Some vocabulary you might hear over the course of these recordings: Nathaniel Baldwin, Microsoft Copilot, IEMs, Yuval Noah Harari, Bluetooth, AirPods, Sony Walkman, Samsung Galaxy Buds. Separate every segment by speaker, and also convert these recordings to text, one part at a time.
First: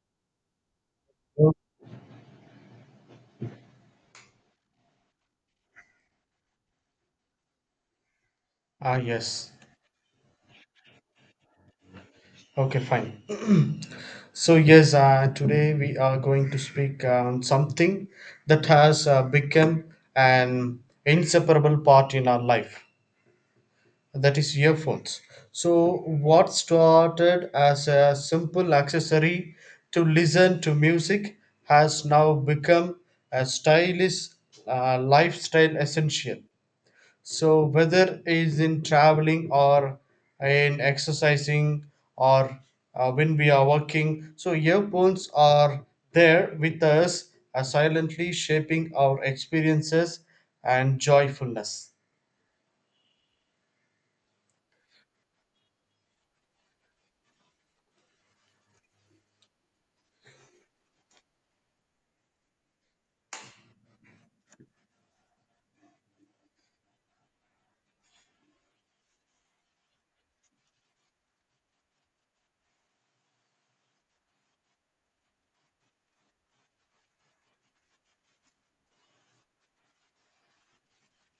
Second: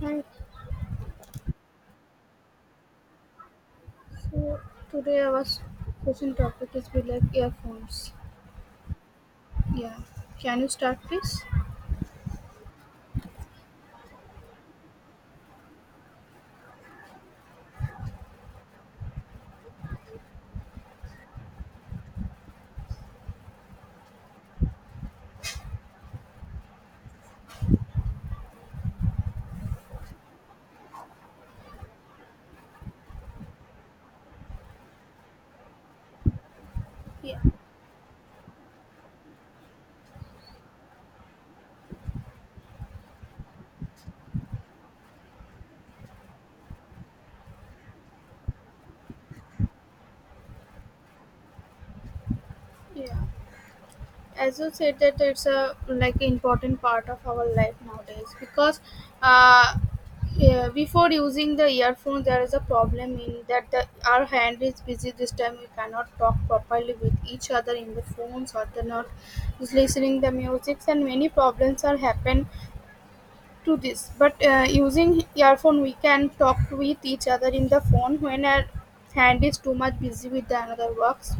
Speaker 1: Right. So today our question topic is be like earphones.
Speaker 2: Ah, yes.
Speaker 1: Yeah. Can you start, please?
Speaker 2: Okay, fine. Today we are going to speak on something that has become an inseparable part in our life, that is, earphones. So, what started as a simple accessory to listen to music has now become a stylish lifestyle essential.
Speaker 1: Yeah.
Speaker 2: So whether is in traveling or in exercising or when we are working, so earphones are there with us, silently shaping our experiences and joyfulness.
Speaker 1: Yeah. As you said that it's a like important part of our life nowadays because uh, yeah, before using the earphones there is a problem in that our hand is busy. This time we cannot talk properly with each other in the phones or the not is listening the music and many problems are happen to this. But using earphone we can talk with each other in the phone when our hand is too much busy with the another works,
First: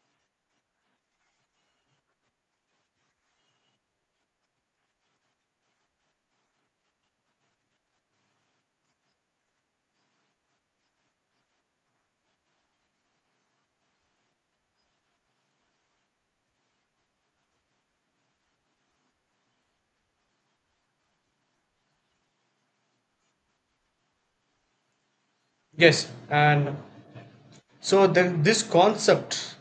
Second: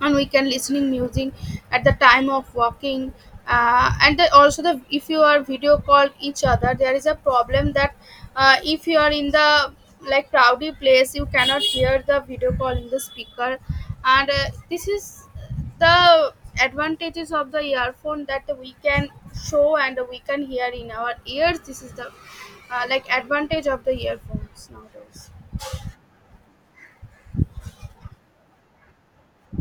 Speaker 1: and we can listening music at the time of walking, and also the if you are video call each other, there is a problem that if you are in the like crowded place you cannot hear the video call in the speaker. And this is the advantages of the earphone that we can show and we can hear in our ears. This is the like advantage of the earphones nowadays.
Speaker 2: Yes, and so then this concept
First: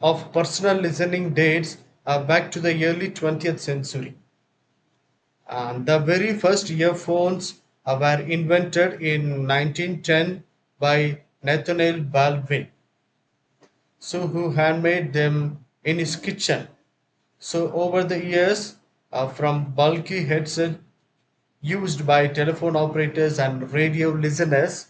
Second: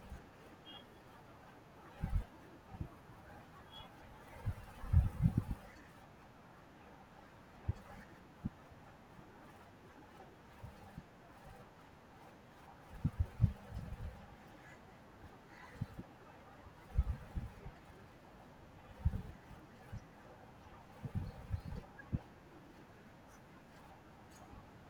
Speaker 2: of personal listening dates back to the early 20th century. And the very first earphones were invented in 1910 by Nathaniel Baldwin, so who handmade them in his kitchen. So over the years, from bulky headset used by telephone operators and radio listeners,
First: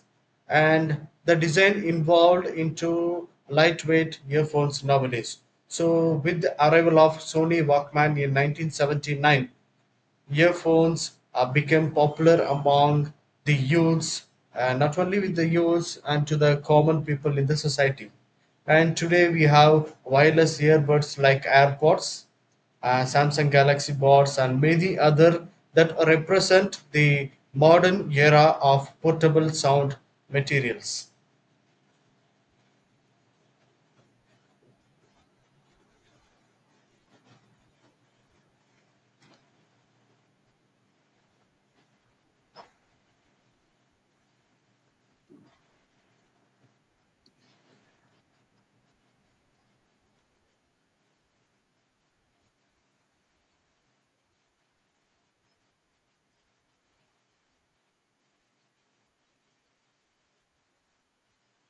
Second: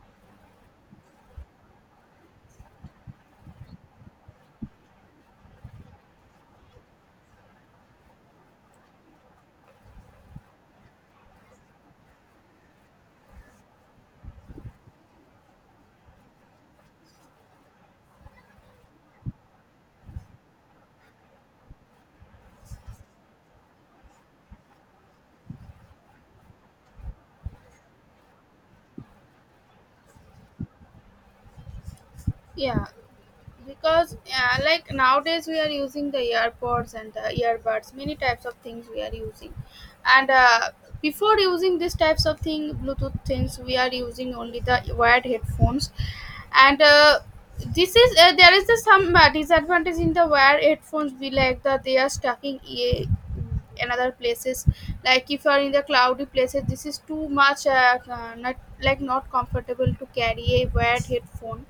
Speaker 2: and the design involved into lightweight earphones nowadays. So with the arrival of Sony Walkman in 1979, earphones became popular among the youths, not only with the youths and to the common people in the society. And today we have wireless earbuds like AirPods, Samsung Galaxy Buds, and many other that represent the modern era of portable sound materials.
Speaker 1: Yeah, because like nowadays we are using the earpods and the earbuds, many types of things we are using, and before using these types of thing, Bluetooth things, we are using only the wired headphones, and this is there is the some disadvantage in the wired headphones. We like that they are stuck in ear in other places. Like if you are in the cloudy places this is too much not like not comfortable to carry a wired headphone.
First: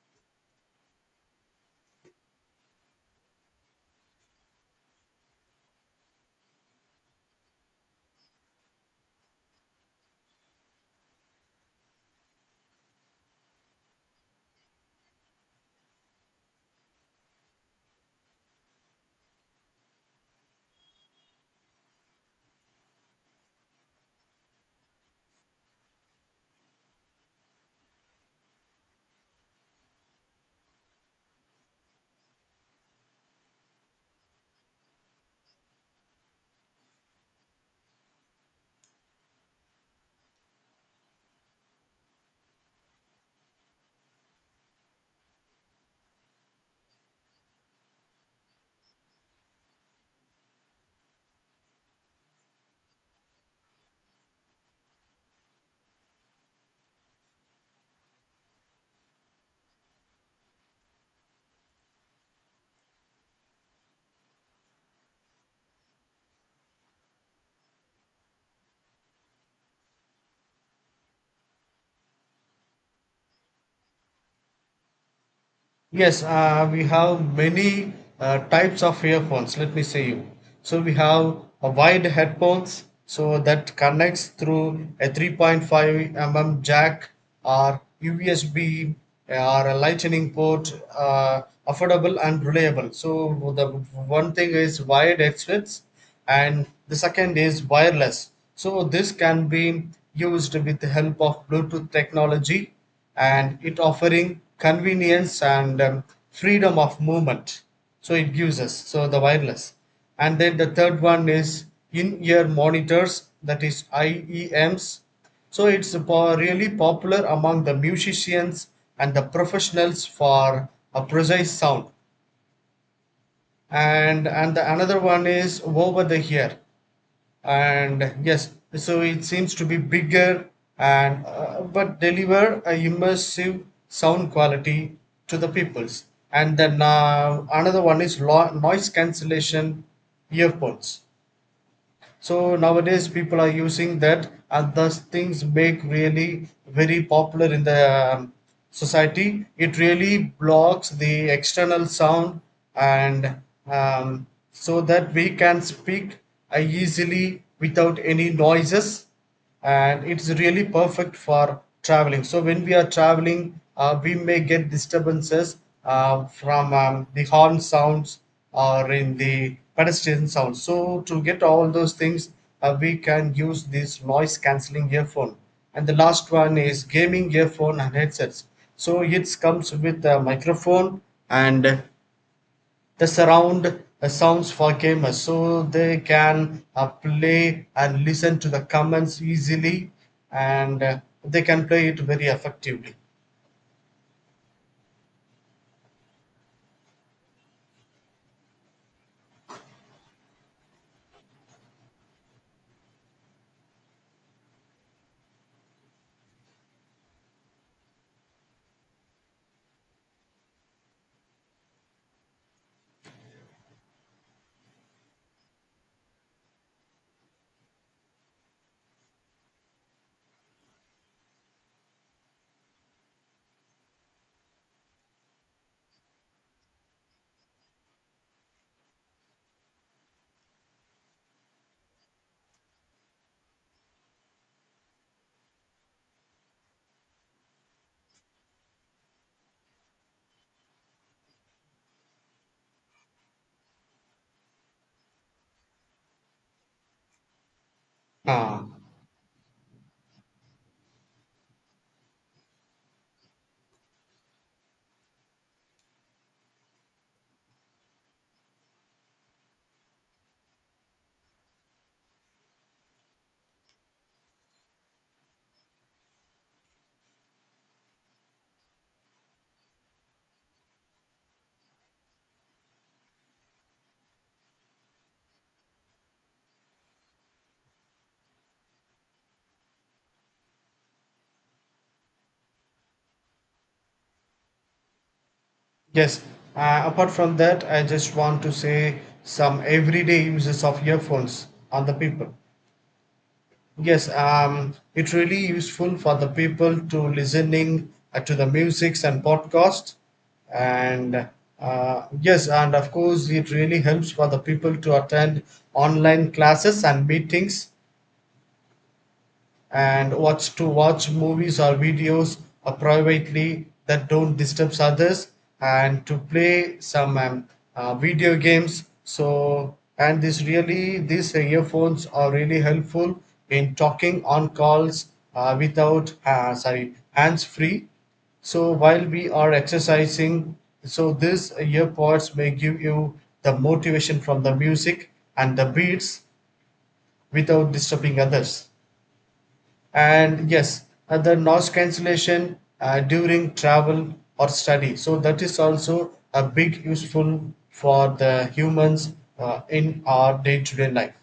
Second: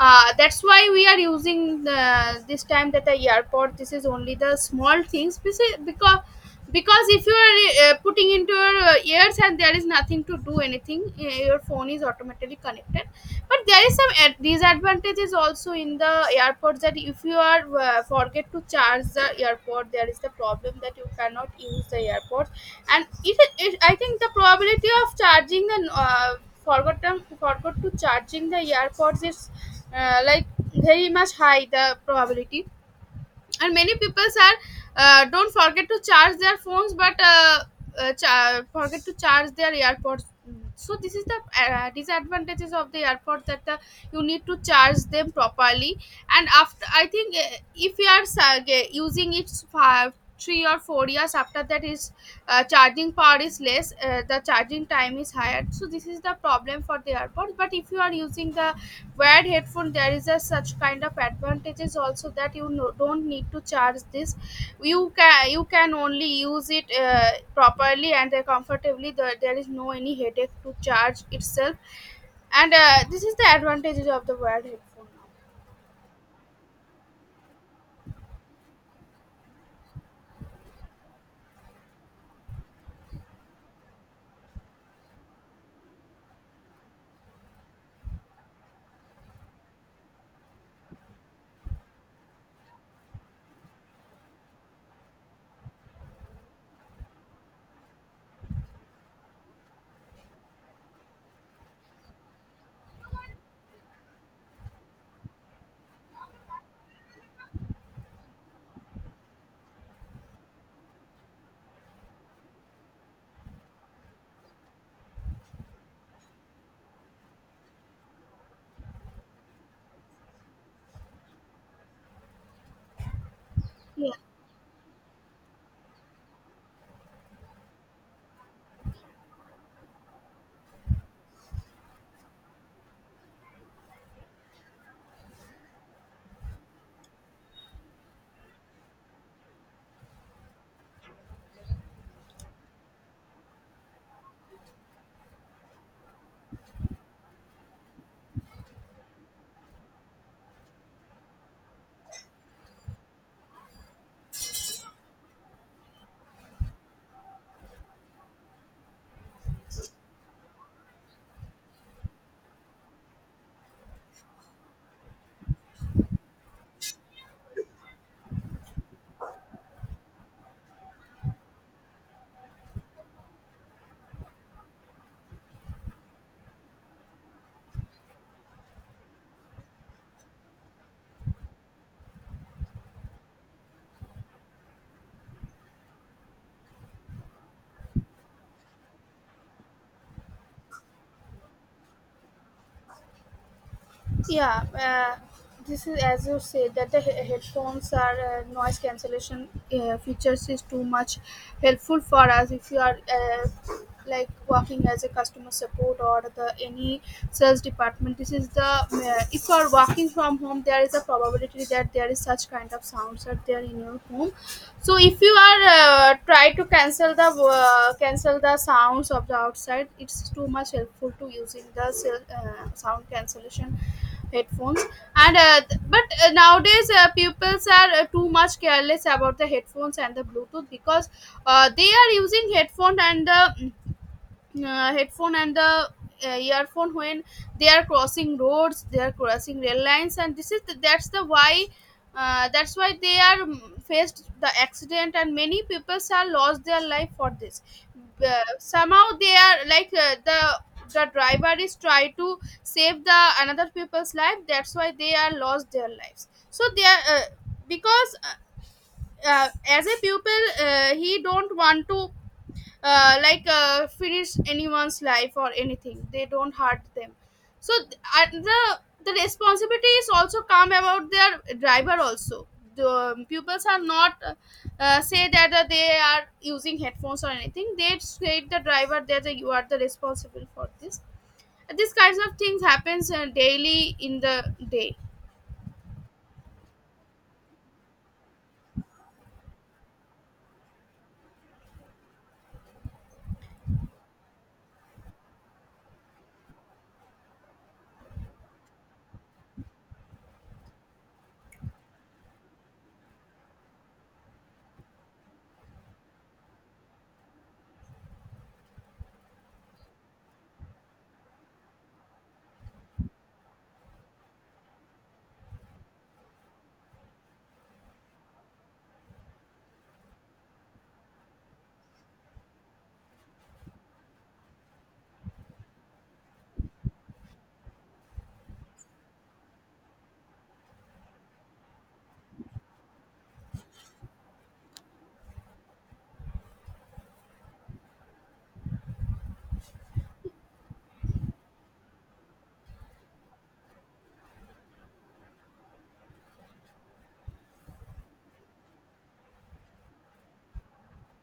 Speaker 1: That's why we are using the, this time that the airport. This is only the small things because if you are putting into your ears and there is nothing to do anything. Your phone is automatically connected. But there is some disadvantages also in the airpods that if you are forget to charge the airpod there is the problem that you cannot use the airpods. And it I think the probability of charging the forgot to charging the airpods is like very much high, the probability. And many people are don't forget to charge their phones, but forget to charge their airpods. So this is the disadvantages of the airport that you need to charge them properly. And after I think if you are using it five 3 or 4 years, after that is charging power is less. The charging time is higher. So this is the problem for the airport. But if you are using the wired headphone there is a such kind of advantages also that you don't need to charge this. You can only use it properly and comfortably. There is no any headache to charge itself. And this is the advantages of the wired headphone
Speaker 2: Yes, we have many types of earphones. Let me say you. So we have a wide headphones, so that connects through a 3.5 mm jack or USB or a lightning port, affordable and reliable. So the one thing is wired headsets, and the second is wireless. So this can be used with the help of Bluetooth technology and it offering convenience and freedom of movement, so it gives us so the wireless. And then the third one is in-ear monitors, that is I E Ms, so really popular among the musicians and the professionals for a precise sound.
Speaker 1: now.
Speaker 2: And the another one is over the ear, and yes, so it seems to be bigger and but deliver a immersive sound quality to the peoples. And then another one is noise cancellation earphones, so nowadays people are using that, and thus things make really very popular in the society. It really blocks the external sound, and um, so that we can speak easily without any noises. And it's really perfect for traveling, so when we are traveling we may get disturbances from the horn sounds or in the pedestrian sounds, so to get all those things we can use this noise cancelling earphone. And the last one is gaming earphone and headsets, so it comes with a microphone and the surround sounds for gamers, so they can play and listen to the commands easily, and they can play it very effectively.
Speaker 1: Yeah, this is as you said that the headphones are noise cancellation features is too much helpful for us if you are like working as a customer support or the any sales department. This is the if you are working from home, there is a probability that there is such kind of sounds are there in your home. So if you are try to cancel the sounds of the outside. It's too much helpful to using the sound cancellation headphones. And but nowadays pupils are too much careless about the headphones and the Bluetooth because they are using headphone and the earphone when they are crossing roads, they are crossing rail lines. And this is the, that's the why that's why they are faced the accident. And many people have lost their life for this. uh,
Speaker 2: Ah,
Speaker 1: somehow they are like the driver is try to save the another people's life. That's why they are lost their lives. So they are because as a pupil he don't want to like finish anyone's life or anything. They don't hurt them. So the responsibility is also come about their driver also. The pupils are not say that they are using headphones or anything. They say the driver that you are the responsible for this. These kinds of things happens daily in the day.
Speaker 2: yes. Apart from that, I just want to say some everyday uses of earphones on the people. Yes, it's really useful for the people to listening to the musics and podcast, and yes, and of course it really helps for the people to attend online classes and meetings, and what's to watch movies or videos or privately that don't disturb others, and to play some video games. So and this really these earphones are really helpful in talking on calls without sorry, hands free. So while we are exercising, so this earpods may give you the motivation from the music and the beats without disturbing others. And yes, the noise cancellation during travel or study, so that is also a big useful for the humans in our day-to-day life.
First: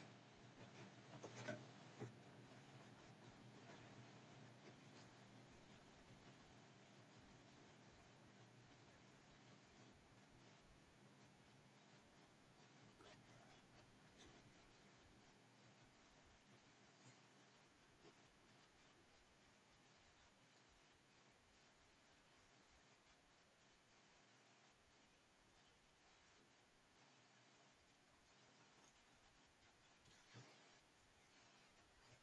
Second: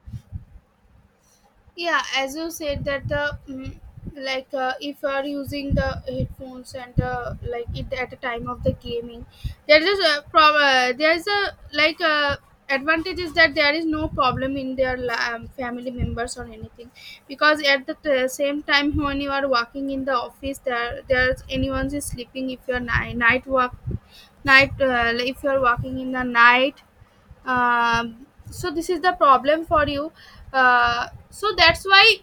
Speaker 1: Yeah, as you said that the like if you are using the headphones and like it at the time of the gaming there is a problem. There is a like advantage is that there is no problem in their family members or anything because at the same time when you are working in the office there's anyone is sleeping. If you're night work night if you're working in the night. So this is the problem for you. So that's why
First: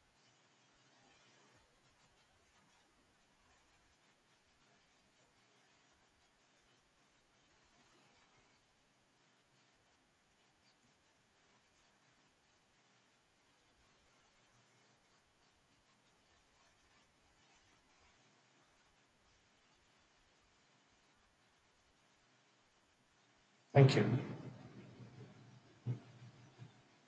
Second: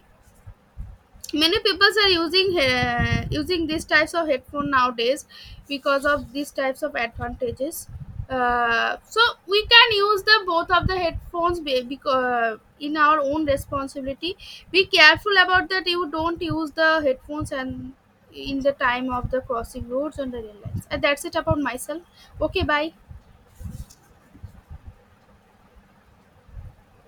Speaker 1: many people are using these types of headphone nowadays because of these types of advantages. So we can use the both of the headphones because in our own responsibility. Be careful about that. You don't use the headphones and in the time of the crossing roads and the rail lines. And that's it about myself. Okay, bye.
Speaker 2: Thank you.